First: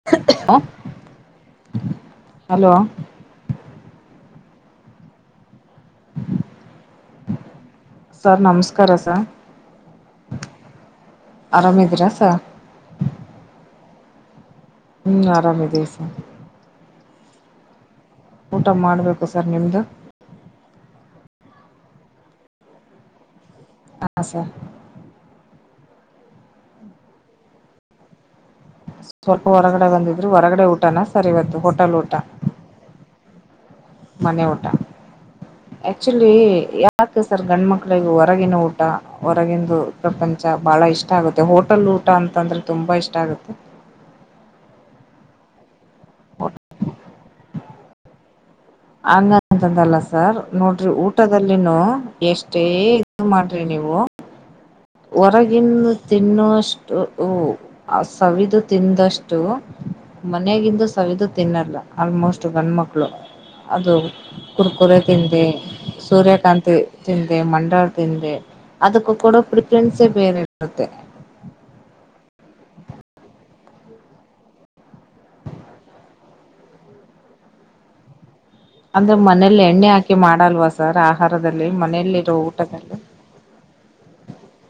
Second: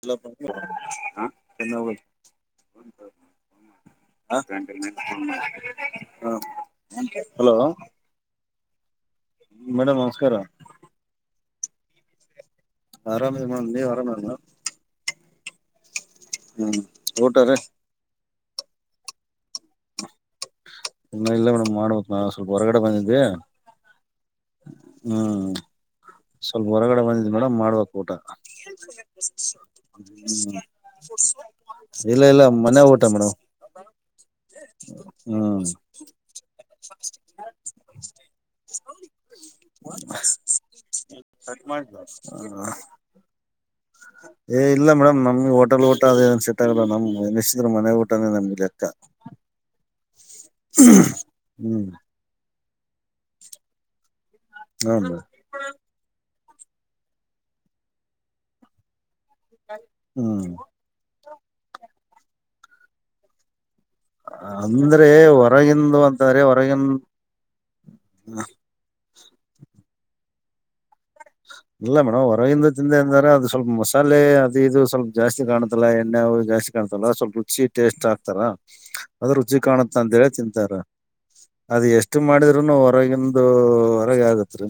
ಎಲ್ಲ hello hello [unintelligible] [unintelligible] ಹ hello sir ನಮಸ್ಕಾರ ಸರ್ ಮೇಡಮ್ ನಮಸ್ಕಾರ. ಆರಾಮ ಇದೀರಾ ಸರ್ ಆರಾಮೇ ಮ್ ನೀವ ಆರಾಮ ಹ್ಮ್ ಆರಾಮ ಇದ್ದಿವಿ ಸರ್ ಹ್ಮ್ ಊಟ ರಿ ಊಟ ಮಾಡ್ಬೇಕು ಸರ್ ನಿಮ್ದು ಇಲ್ಲ ಇಲ್ಲ ಮೇಡಮ್ ಮಾಡ್ಬೇಕ ನಾ ಸ್ವಲ್ಪ ಹೊರಗಡೆ ಬಂದಿದೇವೆ ಅ ಸರ್ ಹ್ಮ್ ಸ್ವಲ್ಪ ಹೊರಗಡೆ ಬಂದಿದೇ ಮೇಡಮ ಮಾಡ್ಬೇಕಕ್ ಊಟ ಸ್ವಲ್ಪ ಹೊರಗಡೆ ಬಂದಿದ್ರರು ಹ್ಮ್ ಹೊರಗಡೆ ಊಟನ ಸರಿಯತು ಹೋಟೆಲ್ ಊಟ ಇಲ್ಲ ಇಲ್ಲ ಮನೆ ಊಟ ಮೇಡಂ ಮನೆ ಊಟ. ಹ್ಮ್ ಆಕ್ಚುಲಿ ಯಾಕೆ ಸರ್ ಗಂಡು ಮಕ್ಳಿಗೆ ಹೊರಗಿನ ಊಟ ಹೊರಗಂದು ಪ್ರಪಂಚ ಬಹಳ ಇಷ್ಟ ಆಗುತ್ತೆ ಹೋಟಲ್ ಊಟ ಅಂತಂದ್ರೆ ತುಂಬಾ ಇಷ್ಟ ಆಗುತ್ತೆ. ಏ ಇಲ್ಲ ಮೇಡಮ್ ನಮ್ಗೆ ಹೋಟೆಲ್ ಊಟ ಅದ ಏನ್ ಸೆಟ್ ಆಗಲ್ಲ ನಮ್ ನಿಶ್ಚ ಮನೆ ಊಟ ಪಟ್ಟ ತಮ್ಮಲೆಕ್ಕಾ ಹಂಗಂತಂದಲ್ಲ ಸರ್ ನೋಡ್ರಿ ಊಟದಲ್ಲಿನು ಹ್ಮ್ ಎಷ್ಟೇ ಇ ಮಾಡ್ರಿ ನೀವು ಹೌ ಹೊರಗೆ ತಿನ್ನುವಷ್ಟು ಸವಿದು ತಿಂದಷ್ಟು ಹ್ಮ್ ಮನೆಗಿಂದು ಸವಿದು ತಿನ್ನಲ್ಲ ಆಲ್ಮೋಸ್ಟ್ ಗಂಡ ಮಕ್ಳು ಅದು ಕುರ್ಕುರೆ ಅಂದ್ರೆ ತಿಿಂದೆ ಹೊರಗಿಂದು ಅಂತಂದ್ರೆ ಸೂರ್ಯಕಾಂತ ಹೊರಗಿನ್ ತಿಿಂದ ಮಂಡಳ ತಿಿಂದೆ ಅದಕ್ಕ ಕೊಡೋ ಪ್ರಿಫರೆನ್ಸೇ ಬೇರೆ ಇರುತ್ತೆ ಇಲ್ಲ ಮೇಡಮ್ ಹೊರಗಿಂದ ತಿಂದ ಅಂದ್ರ ಅದು ಸ್ವಲ್ಪ ಮಸಾಲೆ ಅದು ಇದು ಸ್ವಲ್ಪ ಜಾಸ್ತಿ ಕಾಣುತ್ತಲ್ಲ ಎಣ್ಣೆವು ಜಾಸ್ತಿ ಂತಲ್ಲ ಸ್ವಲ್ಪ ರುಚಿ ಟೇಸ್ಟ್ ಆಗ್ತಾರ ಅಂದ್ರೆ ಅದು ರುಚಿ ಮನೇಲಿ ಎಣ್ಣೆ ಕಾಣುತ್ತ ಹಾಕಿ ಅಂತೇಳಿ ಮಾಡಲ್ವಾ ತಿಂತಾರ ಸರ್ ಆಹಾರದಲ್ಲಿ ಅದ ಎಷ್ಟು ಮನೆಯಲ್ಲಿರೋ ಮಾಡಿದ್ರುನು ಊಟದಲ್ಲಿ ಹೊರಗಿನ ಅದು ಹೊರಗೆ ಆಗತ್ ರರಿ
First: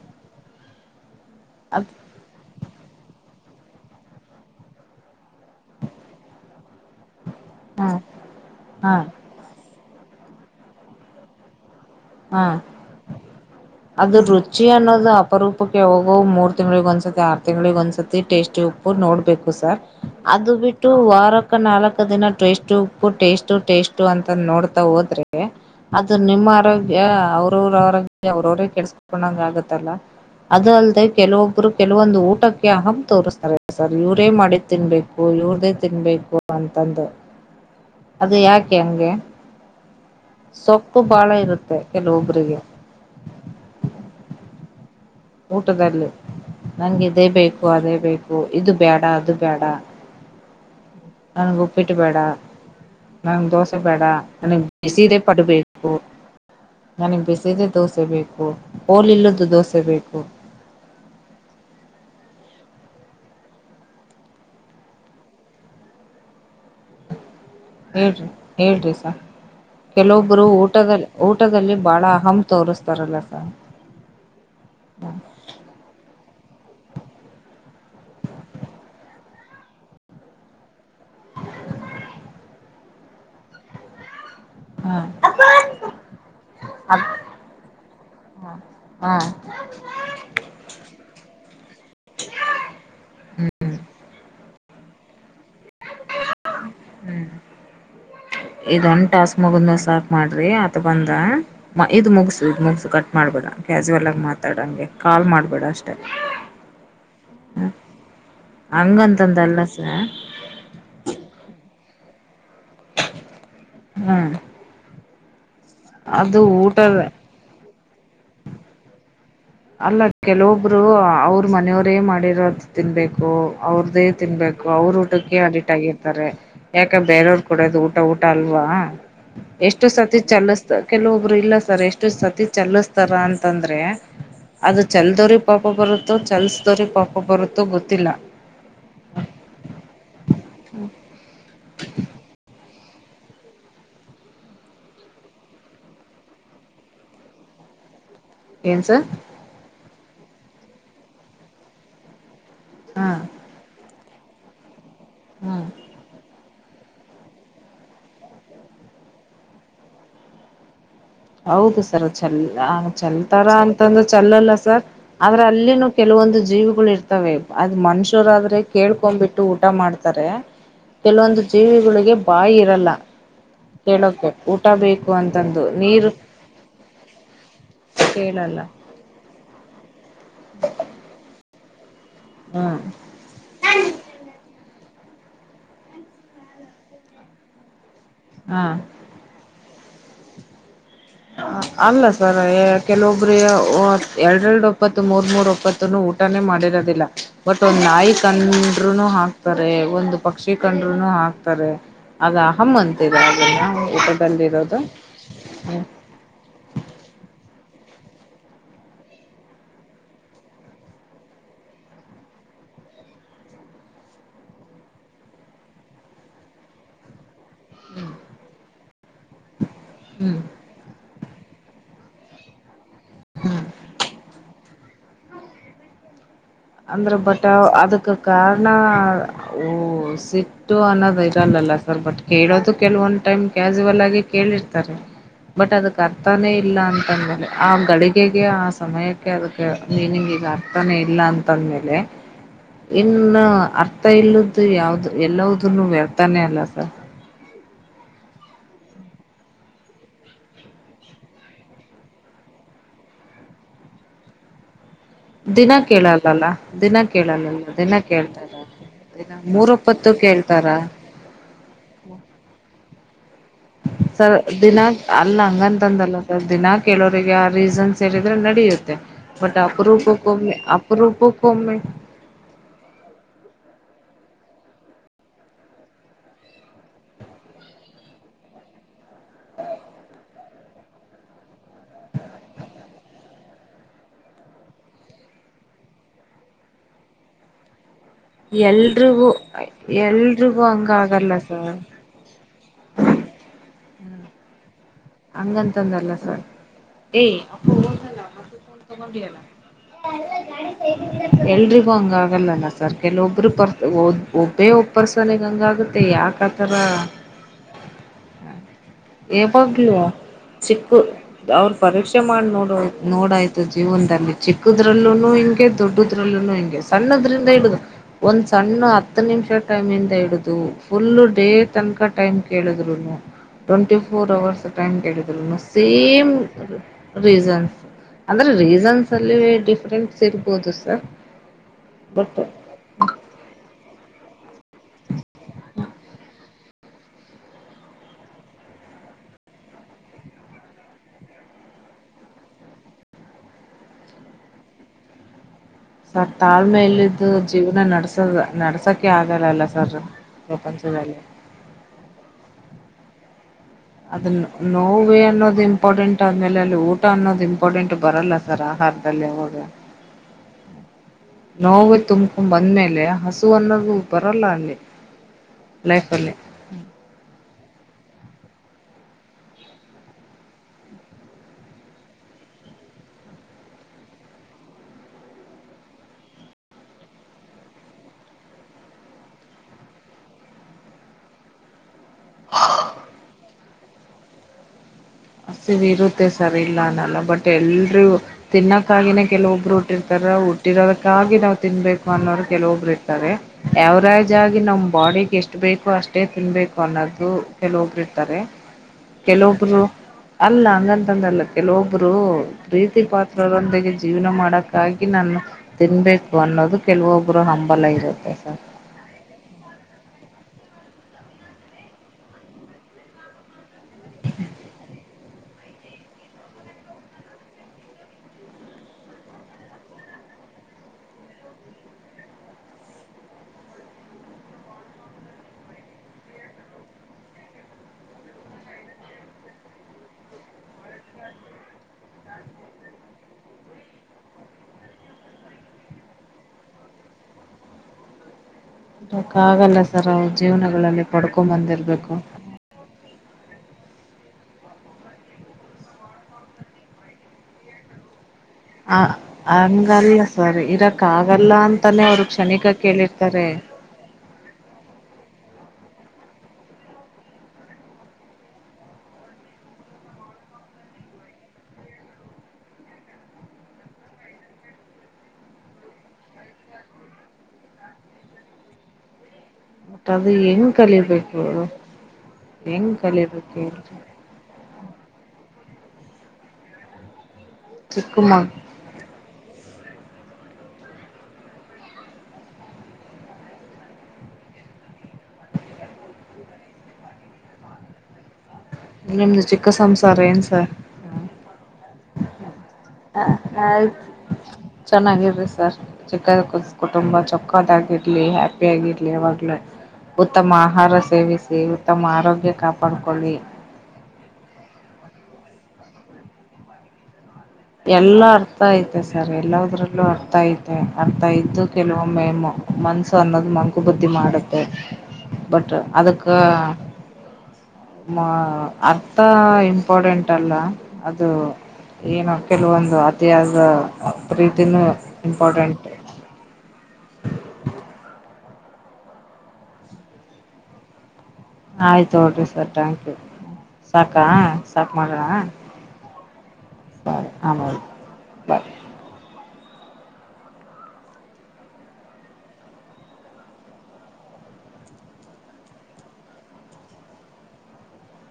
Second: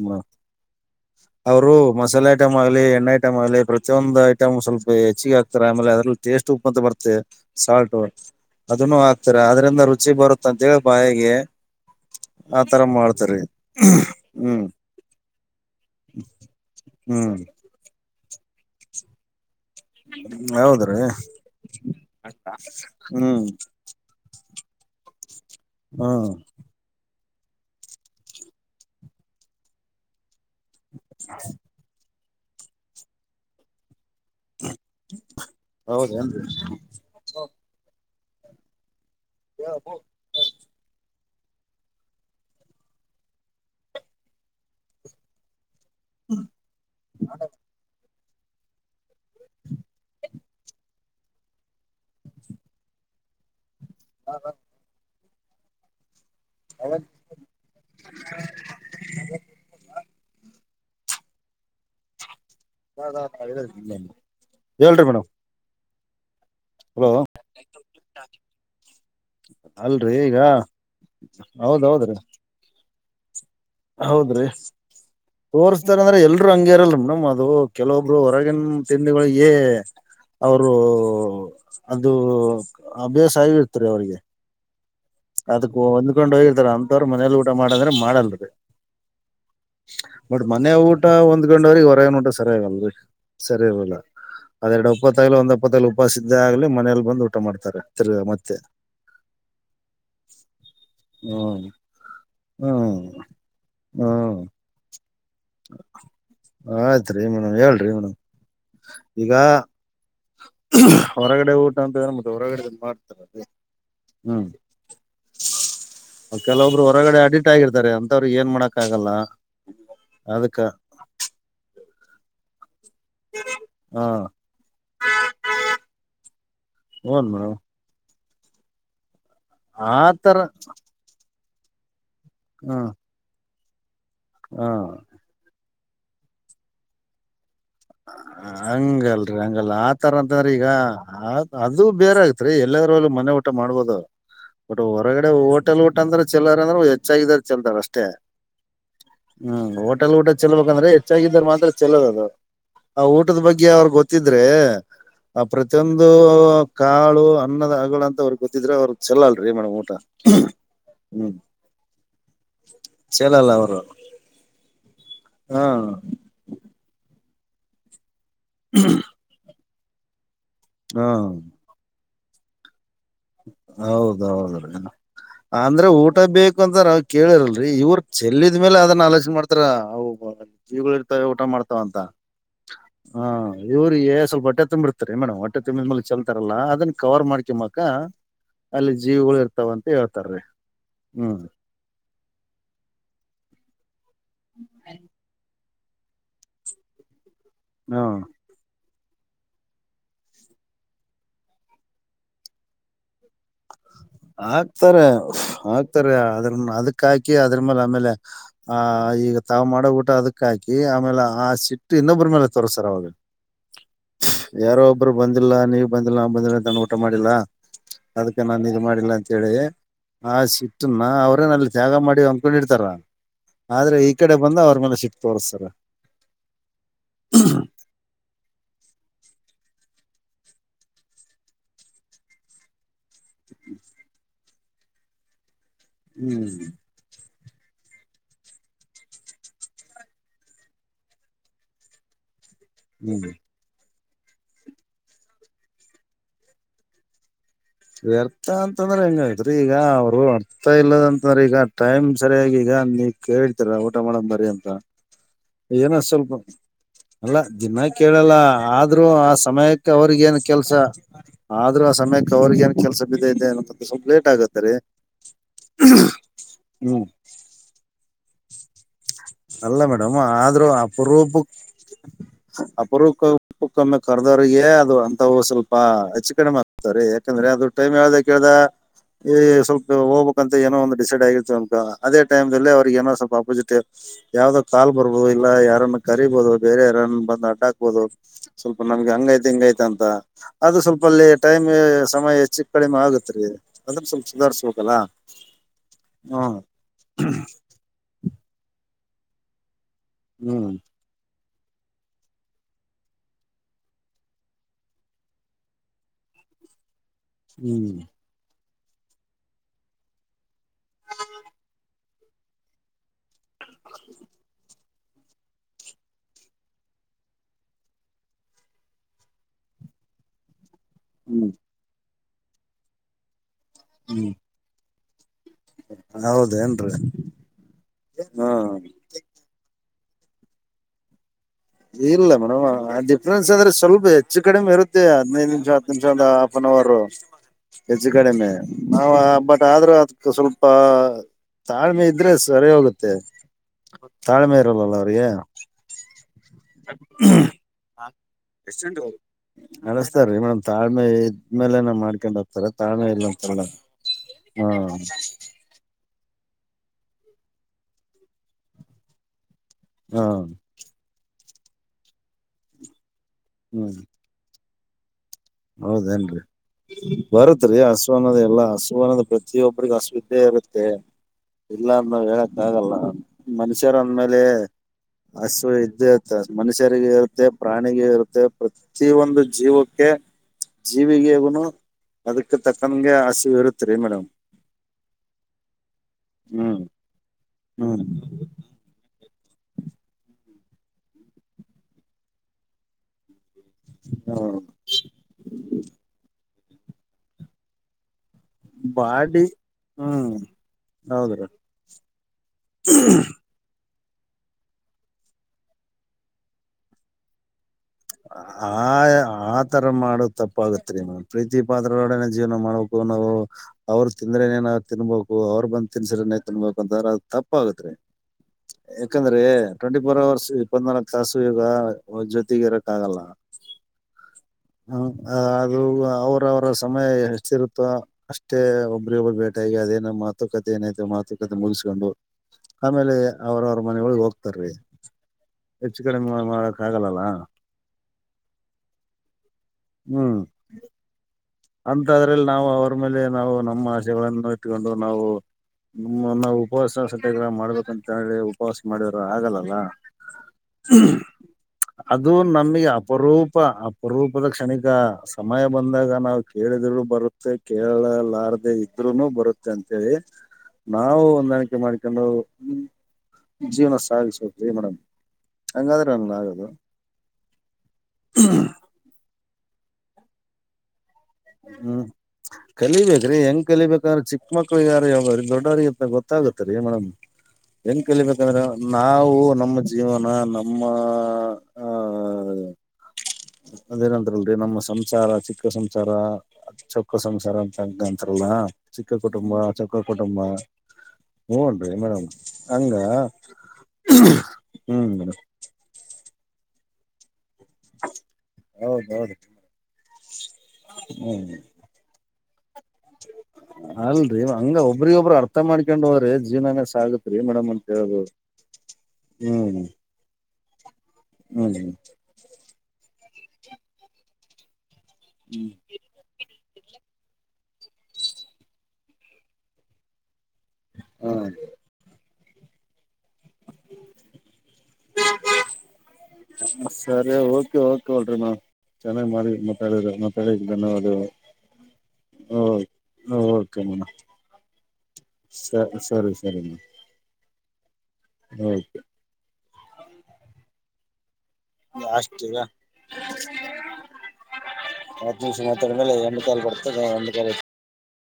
ಅವರು ಅದ್ ಮಸಾಲೆ ಐಟಮ್ ಆಗ್ಲಿ ಎಣ್ಣ ಐಟಮ್ ಆಲಿ ಪ್ರತೊಂದು ಐಟ್ ಸ್ವಲ್ಪ ಹೆಚ್ಚಿಗೆ ಹ ಆಕ್ತಾರೆ ಆಮೇಲೆ ಅದ್ರಲ್ಲಿ ಟೇಸ್ಟ್ ಉಪ್ು ಬರ್ತದೆ ಹಾ ಸಾಲ್ಟು ಹಾ ಅದನ್ನು ಹಾಕ್ತಾರೆ ಅದ್ರಿಂದ ರುಚಿ ಬರುತ್ತ ಅಂತೇಳಿ ಬಾಯಿಗೆ ಹಾ ಆತರ ಮಾಡ್ತರಿ ಹ್ಮ್ ದಾ [inaudible] ಉಪ್ಪರ ಉಪ್ಪಕ್ಕೆ ಹೋಗು ಮೂರು ತಿಂಗಳಿಗೆ ಒಂದ್ಸತಿ ಹ್ಮ್ ಆರು ತಿಂ್ಗಳಿಗೆ ಒಂದು್ಸತಿ ಟೇಸ್ಟಿ ಉಪ್ಪು ನೋಡಬೇಕು ಸರ್ ಅದು ಬಿಟ್ಟು ಹೌದ್ರಿ ವಾರಕ್ಕ ನಾಲ್ಕ ದಿನ ಟೇಸ್ಟ್ ಉಪ್ಪು ಹ್ಮ್ ಟೇಸ್ಟ್ ಟೇಸ್ಟ್ ಅಂತ ನೋಡ್ತಾ ಹೋದ್ರೆ ಅದು ಹ್ಮ್ ನಿಮ್ಮ ಆರೋಗ್ಯ ಅವ್ರವ್ರ ಅವ್ರ ಅವ್ರವ್ರೇ ಕೆಲ್ಸಕೊಂಡಂಗ ಆಗತ್ತಲ್ಲ ಅದ ಅಲ್ದೆ ಕೆಲವೊಬ್ರು ಕೆಲವೊಂದು ಊಟಕ್ಕೆ ಅಹಬ್ ತೋರಿಸ್ತಾರೆ ಸರ್ ಇವರೇ ಮಾಡಿ್ ತಿನ್ಬೇಕು ಇವ್ರದೇ ತಿನ್ಬೇಕು ಹೌದೇನ್ರಿ ಅಂತಂದು ಅದು ಯಾಕೆ ಹಂಗೆ ಯ ಸೊಪ್ಪು ಬಾಳ ಇರುತ್ತೆ ಕೆಲವೊಬರಿಗೆ ಊಟದಲ್ಲಿ ನಂಗೆ ಇದೇ ಬೇಕು ಅದೇ ಬೇಕು ಇದು ಬೇಡ ಅ ಬೇಡ ನನ್ ಉಪ್ಪಿಟ್ಟ ಬೇಡ ನಂ ದೋಸೆ ಬೇಡ ನನಗ್ ಬಿಸಿದೇ ಪಡಬೇಕು ನನಗ್ ಬಿಸಿದ ದೋಸೆ ಬೇಕು ಹೋಲ್ ಇಲ್ಲ್ದ ದೋಸೆ ಬೇಕು ಹ ಹೇಳ್ರರಿ ಮೇಡಮ್ ಹಲೋ ಹೇಳ್ರಿ ಹೇಳ್ರಿ ಸ ಅಲ್ರರಿ ಈಗ ಕೆಲವೊಬ್ಬರು ಊಟದಲ್ಲಿ ಬಾಳ ಹೌದೌದ್ರಿ ಅಹಂ್ ತೋರಿಸ್ತಾರಲ್ಲ ಸ ಹೌದ್ರಿ ತೋರ್ಸ್ತಾರಂದ್ರ ಎಲ್ರು ಹಂಗೇರಲ್ ಮಡಮ್ ಅದು ಕೆಲವೊಬ್ರು ಹೊರಗಿನ ತಿಂಡಿಗಳಗೇ ಅವರು ಅದು ಅಭ್ಯಾಸ ಆಗಿರ್ತಾರೆ ಅವ್ರಿಗೆ ಹಾ ಅದಕ್ ಹೊಂದ್ಕೊಂಡ್ ಹೋಗಿರ್ತಾರ ಅಂಂತವ್ರ ಹಾ ಮನೇಲಿ ಊಟ ಮಾಡಂದ್ರೆ ಮಾಡಲ್ರಿ ಬಟ್ ಮನೆಯ ಊಟ ಹೊಂದ್ಕೊಂಡವ್ರಿಗೆ ಹೊರಗನ್ ಊಟ ಸರಿಯ ಆಗಲ್ರರಿ ಹ್ಮ್ ಸರಿ ಇವಲ್ಲ ಅದೆರಡು ಹಪ್ಪತ್ತಾಗಲಿ ಒಂದ್ಪ್ಪೈ ಉಪಾಸ ಇದ್ದ ಆಗ್ಲಿ ಮನೇಲಿ ಬಂದು ಊಟ ಮಾಡ್ತಾರೆ ತಿರ್ಗ ಮತ್ತೆ ಇದು ಉಂಟ ಮಗಂದು ಸ ಮಾಡ್ರಿ ಆಥ ಬಂದ ಹ್ಮ್ ಇದ್ ಮುಗಸು ಇದ್ ಮುಗಸು ಹ್ಮ್ ಕಟ್ ಮಾಡ್ಬೇಡ ಕ್ಯಾಾಸುವಲ್ ಆಗಿ ಹ್ಮ್ ಮಾತಾಡಂಗೆ ಕಾಲ್ ಮಾಡ್ಬೇಡ ಅಷ್ಟೆ ಆಯ್ತ್ ರೀ ಮೇಡ್ ಹೇಳ್ರಿ ಮೇಡ್ ಈಗ ಹಂಗಂತಂದಲ್ಲ ಸ ಹೊರಗಡೆ ಊಟ ಅಂತ ಮತ್ತೆ ಹೊರಗಡೆ ಮಾಡ್ತಾರ ಹ್ಮ ಹ್ಮ್ ಕೆಲವೊಬ್ರು ಊಟದ ಹೊರಗಡೆ ಅಡಿಕ್ಟ್ ಆಗಿರ್ತಾರೆ ಅಂತವ್ರಿಗೆ ಏನ್ ಮಾಡಕ್ಕ ಆಗಲ್ಲ. ಅಲ್ಲ ಅದಕ್ಕ ಕೆಲವೊಬ್ರು ಅವ್ರ ಮನೆಯವರೇ ಮಾಡಿರೋದು ತಿನ್ಬೇಕು ಹ ಅವ್ರದ್ದೇ ತಿನ್ಬೇಕು ಅವ್ರ ಊಟಕ್ಕೆ ಅಡಿಟ್ ಆಗಿರ್ತಾರೆ ಯಾಕ ಹನ್ ಬೇರೆಯವರು ಮೇಡಮ್ ಕೊಡಾದು ಊ ಊಟ ಊಟ ಅಲ್ವಾ ಎಷ್ಟು ಸತಿ ಆತರ ಚಲಿಸತದ ಕೆಲವೊಬ್ರು ಇಲ್ಲ ಸರ್ ಎಷ್ಟು ಸತಿ ಹ ಚಲಸ್ತದ ಅಂತಂದ್ರೆ ಹ ಅದು ಚಲ್ದವ್ರ ಪಾಪ ಬರುತ್ತೋ ಚಲ್ಸ್ದವ್ರ ಪಾಪ ಬರುತ್ತೋ ಗೊತ್ತಿಲ್ಲ. ಹಂಗಲ್ರಿ ಹಂಗಲ್ಲ ಅಂತರದೋರು ಈಗ ಅ ಅದು ಬೇರೆ ಆಗ್ತ್ರಿ ಎಲ್ಲರಲ್ಲೂ ಮನೆ ಊಟ ಮಾಡ್ಬೋದು ಬಟ್ ಹೊರಗಡೆ ಹೋಟೆಲ್ ಊಟಲ್ ಅಂದ್ರೆ ಚಲರ್ ಅಂದ್ರರು ಹೆಚ್ಚಾಗಾರ ಚಲದರ್ ಅಷ್ಟೇ ಏನ್ ಸರ್ ಹ್ಮ್ ಹೋಟೆಲ್ ಊಟಲ ಚೆಲ್ಬೇಕಂದ್ರೆ ಹೆಚ್ಚಾಗಿದ್ದರು ಮಾತ್ರ ಚೆಲೋದು. ಆ ಹಾ ಊಟದ ಬಗ್ಗೆ ಅವ್ರ ಗೊತ್ತಿದ್ರೆ ಆ ಹ್ಮ್ ಪ್ರತಿಯೊಂದು. ಕಾಳು ಅನ್ನದ ಅಗಲ ಅಂತ ಅವ್ರಗ್ ಗೊತ್ತಿದ್ರೆ ಅವ್ರಗ್ ಚೆಲ್ಲಲ್ರೀ ಮೇಡಮ್ ಊಟ ಹ್ಮ್ ಹೌದು ಸರ್ ಚಲ್ ಚಲ್ತಾರ ಚೆಲ್ಲಲ್ಲ ಅವರು ಅಂತಂದ್ರೆ ಚೆಲ್ಲಲ್ಲ ಸರ್ ಆದ್ರ ಹಾ ಅಲ್ಲಿನೂ ಕೆಲವೊಂದು ಜೀವಿಗಳು ಇರ್ತವೆ ಅದ್ ಮನುಷ್ಯರಾದ್ರೆ ಕೇಳ್ಕೊಂಡ ಬಿಟ್ಟ. ಊಟ ಮಾಡ್ತಾರೆ ಹಾ ಕೆಲವೊಂದು ಜೀವಿಗಳಿಗೆ ಬಾಯಿ ಇರಲ್ಲ. ಹೌದ ಕೇಳೋಕೆ ಹೌದ ಊಟ ಬೇಕು ಅಂತಂದು ಅಂದ್ರೆ ನೀರು ಊಟ ಬೇಕು [unintelligible] ಕೇಳಿರಲ್ರರಿ ಇವರ ಚೆಲ್ಲಿದ ಕೇಳಲ್ಲ ಮೇಲ ಅದನ್ನ ಅಲೆಕ್ಷನ್ ಮಾಡ್ತಾರ ಜೀಗಳು ಇರ್ತಾವ ಊಟ ಮಾಡ್ತಾವಂತ ಹ್ಮ ಹಾ ಇವ್ರಗೆ ಸ್ವಲ್ಪ ಹೊಟ್ಟೆ ತುಂಬಿರುತ್ತೆ ಮೇಡಮ್ ಹೊಟ್ಟೆ ತುಂಬಿದ್ಮೇಲೆ ಚಲತಾರಲ್ಲ ಅದನ್ನ ಕವರ್ ಮಾಡ್ಕೊಮ್ಮಕ್ ಹಾ ಅಲ್ಲಿ ಜೀವಿಗಳು ಇರ್ತಾವಂತ ಹೇಳ್ತಾರೀ ಹ್ಮ್ ಅಲ್ಲ ಸರ್ ಕೆಲವೊಬ್ಬರು ಎರಡೆ ಎರಡು ಒಪ್ಪತ್ತು ಮೂರ್ ಮೂರು ಒಪ್ಪತ್ತು ಮಾಡಿರೋದಿಲ್ಲ ಬಟ್ ಹ್ಮ ನಾಯಿಕ್ ಕರು ಹಾಕ್ತಾರೆ ಒಂದು ಪಕ್ಷಿ ಕಂಡರುನು ಹಾಕ್ತಾರೆ ಅದ ಅಹಮ್ಮ್ ಅಂತಿದೆ ಅದನ್ನ [unintelligible] ಹಾಕ್ತಾರೆ ಹಾಕ್ತಾರೆ ಅದ್ರ ಅದಕ್ ಹಾಕಿ ಅದ್ರ ಮೇಲೆ ಆಮೇಲೆ ಆ ಈಗ ತಾವ್ ಮಾಡೋ ಊಟ ಅದಕ್ ಹಾಕಿ ಆಮೇಲೆ ಆ ಸಿಟ್ಟು ಇನ್ನೊಬ್ಬರ ಮೇಲೆ ತೋರಿಸ್ತಾರ್ ಅವಾಗ ಯಾರೋ ಒಬ್ರು ಬಂದಿಲ್ಲ ನೀವ ಬಂದಿಲ್ಲ ನ ಬಂದಿಲ್ಲಂತಾನು ಊಟ ಮಾಡಿಲ್ಲ. ಅದಕ್ಕೆ ನಾನು ಈಗ ಮಾಡ ಇಲ್ಲ ಅಂತೇಳಿ ಆ ಹ್ಮ್ ಸಿಟ್ಟನ್ನ ಅವ್ರೇನ ಅಲ್ಲಿ ತ್ಯಾಗ ಮಾಡಿ ಅಂದ್ಕೊಂಡಿರ್ತಾರ ಆದ್ರೆ ಈ ಕಡೆ ಬಂದು ಅವ್ರ ಮೇಲೆ ಸಿಟ್ ತೋರಿಸ್ತಾರ ಅಂದ್ರ ಬಟ್ ಅದಕ್ ಕಾರಣ ಓಹ ಸಿಟ್ಟು ಅನ್ನೋದ ಇರಲ್ಲಲ್ಲ ಸರ್ ಬಟ್ ಕೇಳೋದು ಕೆಲವೊಂದ್ ಟೈಮ್ ಕ್ಯಾಸುವಲ್ ಆಗಿ. ಕೇಳಿರ್ತಾರೆ ಬಟ್ ಅದಕ್ ಹ್ಮ್ ಅರ್ಥಾನೇ ಇಲ್ಲ ಅಂತಂದ್ಮೇಲೆ ಆ ಗಳಿಗೆ- ಗೆ ಆ ಸಮಯಕ್ಕೆ ಅದಕ್ಕೆ ಮೀನಿಂಗ್ ಈಗ ಅರ್ಥನೇ ಇಲ್ಲ ಅಂತಂದ್ಮೇಲೆ. ಹ್ಮ್ ಇನ್ನು ಅರ್ಥ ಇಲ್ಲದು ಯಾವ್ದ ಎಲ್ಲದನು ವ್ಯರ್ತನೆ ಅಲ್ಲ ಸರ್. ವ್ಯರ್ಥ ಅಂತಂದ್ರೆ ಹೆಂಗಾಗುತ್ತೆರೆ ಈಗ ಅವರು ಅರ್ಥ ಇಲ್ಲದಂತಂದ್ರ ಈಗ ಟೈಮ್ ಸರಿಯಾಗಿ ಈಗ ನೀ ಕೇಳುತ್ತೀರಾ ಊಟ ಮಾಡಾಮೀ ಬರೀ ಅಂತ ದಿನ ಏನ ಸ್ವಲ್ಪ ಕೇಳಲ್ಲಲ್ಲ ದಿನ ಅಲ್ಲ ಕೇಳಲ್ಲಲ್ಲ ದಿನ ಕೇಳಲ್ಲ ಕೇಳ್ತಾರ ಆದ್ರೂ ಆ ದಿನ ಸಮಯಕ್ಕೆ. ಮೂರೊಪ್ಪತ್ತು ಅವ್ರಿಗ ಏನ್ ಕೆಲ್ಸ ಕೇಳ್ತಾರ ಆದ್ರೂ ಆ ಸಮಯಕ್ಕೆ ಅವ್ರಿಗ ಏನ್ ಕೆಲ್ಸ ಬಿದ್ದ ಇದೆ ಇರುತ್. ಸರ್ ದಿನಾಕ್ ಅಲ್ಲ ಹಂಗಂತಂದಲ್ಲ ಸರ್ ದಿನಾಕ್ ಹ್ಮ್ ಕೇಳೋರಿಗೆ ಆ ರೀಸನ್ ಸೇರಿದ್ರೆ ನಡೆಯುತ್ತೆ ಬಟ್ ಅಲ್ಲ ಅಪರೂಪಕ್ಕೊಮ್ಮೆ ಅಪರೂಪಕ್ಕೊಮ್ಮೆ ಅಪರೂ ಉಕ್ಕಮ್ಮಿ ಕರ್ದವ್ರಿಗೆ ಅದು ಅಂತವು ಸ್ವಲ್ಪ ಹೆಚ್ಚು ಕಡೆ ಸರಿ ಯಾಕಂದ್ರೆ ಅದು ಟೈಮ್ ಯಾವ್ದ ಕೇಳ್ದ ಈ ಸ್ವಲ್ಪ ಹೋಗ್ಬೇಕಕ್ ಅಂತ ಏನೋ ಒಂದು ಡಿಸೈಡ್ ಆಗಿರ್ತವನ ಅದ ಟೈಮ್ ದಲ್ಲಿ ಅವ್ರಗ ಏನೋ ಸ್ವಲ್ಪ ಅಪೋಸಿಟ್ ಯಾವ್ದೋ ಕಾಲ್ ಬರ್ಬಹುದು ಇಲ್ಲ ಯಾರನ್ನ ಕರಿೀಬಹುದು ಬೇರೆ ಯಾರನ್ನ ಬಂದ ಅಡ್ಡ ಹಬಹದು ಸ್ವಲ್ಪ ನಮ್ಗೆ ಎಲ್ರಿಗೂ ಹಂಗೈತಿ ಹಿಂಗ ಐತ ಅಂತ ಎಲ್ರಿಗೂ ಅದು ಹಂಗ ಸ್ವಲ್ಪ ಅಲ್ಲಿ ಆಗಲ್ಲ ಟೈಮ್ ಸರ್ ಸಮಯ ಹೆಚ್ಚಿ ಕಡಿಮೆ ಆಗತ್ ರೀ ಅದನ್ನ ಸ್ವಲ್ಪ ಸುಧಾರ್ಿಸಬೇಕಲ್ಲಾ ಹಂಗಂತಂದಲ್ಲ ಸರ್ ಏ ತಲ್ಲ ಮ ತಗೊಂಡೊಂಡ ಎಲ್ಲ ಹ್ಮ್ ಎಲ್ರಿಗೂ ಹಂಗ ಆಗಲ್ಲಲ್ಲ ಸರ್ ಕೆಲವೊಬ್ರು ಪರ್ತ ಒಬ್ಬೇ ಒಬ್ಬ ಉಪ್ಪರ್ಸನೆಗೆ ಹಂಗಾಗುತ್ತೆ ಯಾಕ ಆಥರ ಹ್ಮ್ ಯಾವಾಗ್ಲುೂ ಚಿಕ್ಕು ಅವ್ರ ಪರೀಕ್ಷೆ ಮಾಡಿ ನೋಡ ನೋಡಾಯ್ತು ಜೀವನದಲ್ಲಿ ಚಿಕ್ಕ ದ್ರಲ್ಲೂ ಹಿಂಗೆ ದೊಡ್ಡದ್ರಲ್ಲೂನು ಹಿಂಗೆ ಸಣ್ಣದ್ರಿಂದ ಇಡುದುು ಒಂದ್ ಸಣ್ಣ ಹತ್ತು ನಿಮಿಷ ಟೈಮ್ಿಂದ ಹಿಡು ಫುಲ್ು ಡೇ ಹ್ಮ್ ತನಕ ಟೈಮ್ ಕೇಳಿದ್ರು ಟ್ವೆಂಟಿ ಫೋರ್ ಹ್ಮ್ ಅವರ್ಸ್ ಟೈಮ್ ಕೇಳಿದ್ರು ಸೇಮ್ ಹೌದೇನ್ರಿ ರೀಸನ್ಸ್ ಅಂದ್ರೆ ಹ್ಮ್ ರೀಸನ್ಸ್ ಸಲ್ಲಿ ಡಿಫ್ರೆಂಟ್ಸ್ ಇರ್ಬೋದು ಸರ್ ಇಲ್ಲ ಬಟ್ ಮೇಡಮ ಅ ಇನ್ಸ್ ಅಂದ್ರೆ ಸ್ವಲ್ಪ ಹೆಚ್ಚು ಕಡಿಮೆ ಇರುತ್ತೆ ಹದಿನೈದು ನಿಮಿಷ ಹತ್ತು ನಿಮಿಷ ಹ ಆಫ್ ಅನ್ ಅವರ್ ಹೆಚ್ಚು ಕಡಿಮೆ ನ ಬಟ್ ಆದ್ರೂ ಅದ್ಕ್ ಸ್ವಲ್ಪ ತಾಳ್ಮೆ ಇದ್ರೆ ಸರಿ ಹೋಗುತ್ತೆ ತಾಳ್ಮೆ ಇರಲ್ಲಲ್ಲ ಅವ್ರಿಗೆ ಸರ್ ತಾಳ್ಮೇಲಿದ್ದು ಜೀವನ ನಡ್ಸದ ನಡ್ಸಕೆ ಆಗಲ್ಲಲ್ಲ ಸರ್ ನಡೆಸ್ತಾರೀ ಮೇಡಮ್ ತಾಳ್ಮೆ ಪ್ರಪಂಚದಲ್ಲಿ ಇದ್ಮೇಲೆ ನ ಮಾಡ್ಕೊಂಡ್ ಹಕ್ತಾರ ತಾಳ್ಮೆ ಇಲ್ಲ ಅಂತಲ್ಲ ಅದ ಹಾ ನೋವೇ ಅನ್ನೋದ ಇಂಪಾರ್ಟೆಂಟ್ ಆದ್ಮೇಲೆ ಅಲ್ಲಿ ಊಟ ಅನ್ನೋದು ಇಂಪಾರ್ಟೆಂಟ್ ಬರಲ್ಲ ಸರ್ ಆಹಾರದಲ್ಲಿ ಯಾವಾಗ ಹಾ ನೋವು ತುಂಬ್ಕೊ ಬಂದ್ಮೇಲೆ ಹಸು ಅನ್ನೋದು ಹ್ಮ್ ಬರಲ್ಲ ಅಲ್ಲಿ ಲೈಫಲ್ಲಿ ಹೌದೇನ್ರಿ ಬರುತ್ರಿ ಹಸು ಅನ್ನೋದು ಎಲ್ಲಾ ಹಸು ಅನ್ನೋದು ಪ್ರತಿಯೊಬ್ಬ್ರಗ್ ಹಸು ಇದಿದ್ದೇ ಇರುತ್ತೆ ಇಲ್ಲ ಅಂದ ಹೇಳಕ್ ಆಗಲ್ಲ ಮನುಷ್ಯರ ಅಂದ್ಮೇಲೆ ಹಸು ಇದ್ದೇ ಆತ್ತ ಮನುಷ್ಯರಿಗೆ ಇರುತ್ತೆ ಪ್ರಾಣಿಗೆ ಇರುತ್ತೆ ಪ್ರ ಪ್ರತಿ ಒಂದು ಜೀವಕ್ಕೆ ಜೀವಿಗೆಗುನು ಅದಕ್ ತಕ್ಕನ್ಗೆ ಹಸಿವ ಇರುತ್ತರಿ ಮೇಡಮ್ ಹ ಸ ಇರುತ್ತೆ ಸರಿ ಇಲ್ಲ ಹ್ಮ್ ಅನ್ನಲ್ಲ ಬಟ್ ಎಲ್ರಿ ಹ್ಮ್ ತಿನ್ನಕ್ ಕ್ಕಾಗಿನೇ ಕೆಲವೊಬ್ಬರು ಹುಟ್ಟಿರ್ತಾರ ಹುಟ್ಟಿರೋದಕ್ಕಾಗಿ ನಾವು ತಿನ್ಬೇಕು ಅನ್ನೋರು ಕೆಲವೊಬ್ರು ಇರ್ತಾರೆ ಯವರೇಜ್ ಹ್ಮ್ ಆಗಿ ನಮ್ ಬಾಡಿಗೆ ಎಷ್ಟು ಬೇಕೋ ಅಷ್ಟೇ ತಿನ್ಬೇಕು ಅನ್ನೋದು ಕೆಲವೊಬರು ಬಾಡಿ ಕೆಲವೊಬ್ರು ಹ್ಮ್ ಅಲ್ಲ ಹಂಗಂತಂದಲ್ಲ ಹೌದ್ರಿ ಕೆಲವೊಬ್ರು ಪ್ರೀತಿ ಪಾತ್ರರೊಂದಿಗೆ ಜೀವನ ಮಾಡಕ್ಕಾಗಿ ನಾನು ತಿನ್ಬೇಕು ಅನ್ನೋದು ಕೆಲವೊಬ್ಬರು ಹಂಬಲ ಇರುತ್ತೆ ಹ ಸರ್ ಹ ಆ ಆ ತರ ಮಾಡೋ ತಪ್ಪಾಗತ್ ನ ಪ್ರೀತಿ ಪಾತ್ರದೊಡನೆ ಜೀವನ ಮಾಡ್ಕು ನಾವು ಅವ್ರರು ತಿಂದ್ರೆನೇನ ತಿನ್ಬೇಕು ಅವ್ರರು ಬಂದ ತಿನ್ಸ್ರನೇ ತಿನ್ಬೇಕು ಅಂತ್ರ ಅದು ತಪ್ಪ ಆಗತ್ ರೀ ಯಾಕಂದ್ರೆ ಟ್ವೆಂಟಿ ಫೋರ್ ಅವರ್ಸ್ ಇಪ್ಪತ್ನಾಾಲ್ಕು ತಾಸು ಈಗ ಜೊತೆಗೆ ರಕ್ತ ಆಗಲ್ಲ ಹ್ಮ ಅದು ಅವ್ರವರ ಸಮಯ ಎಷ್ಟಿರುತ್ತ ಅಷ್ಟೇ ಒಬ್ಬ್ರಗ ಒಬ್ರು ಬೇಟ ಆಗಿ ಅದೇನೋ ಮಾತುಕತೆ ಏನಾಯ್ತು ಮಾತುಕತೆ ಮುಗಿಸ್ಕೊಂಡು ಆಮೇಲೆ ಅವ್ರವ್ರ ಮನೆೊಳಗ್ ಹೋಗ್ತಾರೀ ಹೆಚ್ಚು ಕಡೆ ಮಾಡಕ್ ಆಗಲ್ಲಲ್ಲ ಕ್ಕ ಆಗಲ್ಲ ಸರ್ ಅವವು ಜೀವನಗಳಲ್ಲಿ ಪಡ್ಕೊಂಬಂದ ಅಂತ ಅದ್ರಲ್ಲಿ ನಾವು ಅವ್ರ ಮೇಲೆ ನಾವು ನಮ್ಮ ಆಶೆಗಳನ್ನು ಇಟ್ಕೊಂಡು ನಾವು ನಮ್ಮ ನ ಉಪವಾಸನಾ ಸತ್ಯಾಗ್ರಹ ಮಾಡ್ಬೇಕಂತ ಹೇಳಿ ಪೋಸ್ಟ್ ಆ ಮಾಡಿರ ಆಗಲ್ಲಲ್ಲ ಹಂಗಲ್ಲ ಸರ್ ಇರಕ್ ಆಗಲ್ಲ ಅಂತಾನೇ ಅವರು ಅದು ಕ್ಷಣಿಕ ನಮಗೆ ಕೇಳಿರ್ತಾರೆ ಅಪರೂಪ ಪ್ರರೂಪದ ಕ್ಷಣಿಕ ಸಮಯ ಬಂದಾಗ ನಾವು ಕೇಳಿದ್ರು ಬರುತ್ತೆ ಕೇಳಲಾರ್ದ ಇದ್ರುನು ಬರುತ್ತೆ ಅಂತೇಳಿ ನಾವು ಹೊಂದಾಣಿಕೆ ಮಾಡ್ಕೊಂಡ ಜೀವನ ಸಾಗಿಸೀ ಮೇಡಮ್ ಹಂಗಾದ್ರೆ ಅನ ಆಗದು ಹ್ಮ ಬಟ್ ಅದು ಹೆಂಗ್ ಕಲಿಬೇಕು ಹ್ಮ್ ಹೆಂಗ್ ಕಲಿಬೇಕ್ರಿ ಕಲಿಬೇಕು ಹೆಂಗ್ ಹೇಳ್ರಿ ಕಲಿಬೇಕಂದ್ರೆ ಚಿಕ್ಕ ಮಿಕ್ಕ ಮಕ್ಳಿಗೆ ಯಾರು ಯಾವ ದೊಡ್ಡವಿಗೆಂತ ಗೊತ್ತಾಗುತ್ತ ರೀ ಮೇಡಮ್ ಹೆಂಗ್ ಚಿಕ್ಕ ಮಗ ಕಲಿಬೇಕಂದ್ರ ನಾವು ನಮ್ಮ ಜೀವನ ನಮ್ಮ ಅ ಹ ಅದೇನಂತಲ್ರಿ ನಮ್ಮ ಸಂಸಾರ ಚಿಕ್ಕ ಸಂಸ ಸಂಸಾರ ಚೊಕ್ಕ ಸಂಸಾರ ಅಂತಂತ್ರಲ್ಲ ಚಿಕ್ಕ ನಿಮ್ದು ಕುಟುಂಬ ಚಿಕ್ಕ ಚೊಕ್ಕ ಸಂಸಾರ ಕುಟುಂಬ ಏನ್ ಸರ್ ಹ್ನ್ ರೀ ಮೇಡ್ ಹ ಆಯ್ತ್ ಹ್ಮ್ ಚೆನ್ನಾಗಿದ್ರಿ ಸರ್ ಚಿಕ್ಕ ಕುಟುಂಬ ಚೊಕ್ಕ ಹಕ್ಕೋದಾಗಿರ್ಲಿ ಹ್ಯಾಪಿ ಆಗಿರ್ಲಿ ಹೌದೌದು ಅವಾಗ್ಲ ಉತ್ತಮ ಆಹಾರ ಹ್ಮ್ ಸೇವಿಸಿ ತಮ್ಮ ಆರೋಗ್ಯ ಕಾಪಾಡ್ಕೊಳ್ಳಿ ಅಲ್ರರಿ ಹಂಗ ಒಬ್ರಗ ಒಬ್ರು ಅರ್ಥ ಮಾಡ್ಕೊಂಡ್ ಹೋರಿ ಜವನೇ ಸಾಗುತ್ತ ಎಲ್ಲ ಅರ್ಥ ಐತೆ ಸರ್ ಹ್ಮ್ ಎಲ್ಲದ್ರಲ್ಲೂ ಅರ್ಥ ಐತೆ ಅರ್ಥ ಇದ್ದು ಹ್ಮ್ ಕೆಲವೊಮ್ಮೆಮ ಮನ್ಸು ಅನ್ನೋದು ಮನ್ಕು ಬದ್ಧಿ ಮಾಡತ್ತೆ ಬಟ್ ಅದಕ್ ಈ ಮ ಅರ್ಥ ಇಂಪಾರ್ಟೆಂಟ್ ಅಲ್ಲ ಅದು ಹಾ ಏನು ಕೆಲವೊಂದು ಅತಿಯಾದ ರೀತಿನೂ ಇಂಪಾರ್ಟೆಂಟ್ ಸರಿ ಓಕೆ ಓಕೆ ಹೋಲ್ರಿ ಮಾಮ್ ಚೆನ್ನಾಗ್ ಮಾಡಿ ಮಾತಾಡ ಮಾತಾಡ ಧನ್ಯವಾದ ಆಯ್ತು ಹೋ್ರಿ ಸರ್ ಟ್ಯಾಂಕ್ ಓಕೆ ಮೇಡಮ್ ಸಾಕ ಸಾಕ ಮಾಡಣ ಸರಿ ಸರಿ ಸರಿ್ ಬ ಆಮದು ಹ್ಮ ಜಾಸ್ತಿಗ ಹತ್ತು ನಿಮಷ ಮಾತಾಡಿದ್ಮೇಲೆ ಎಮ ಕಾಯಲ್ ಬಡ್ತದೆ ಒ ಕಾಲ ಇ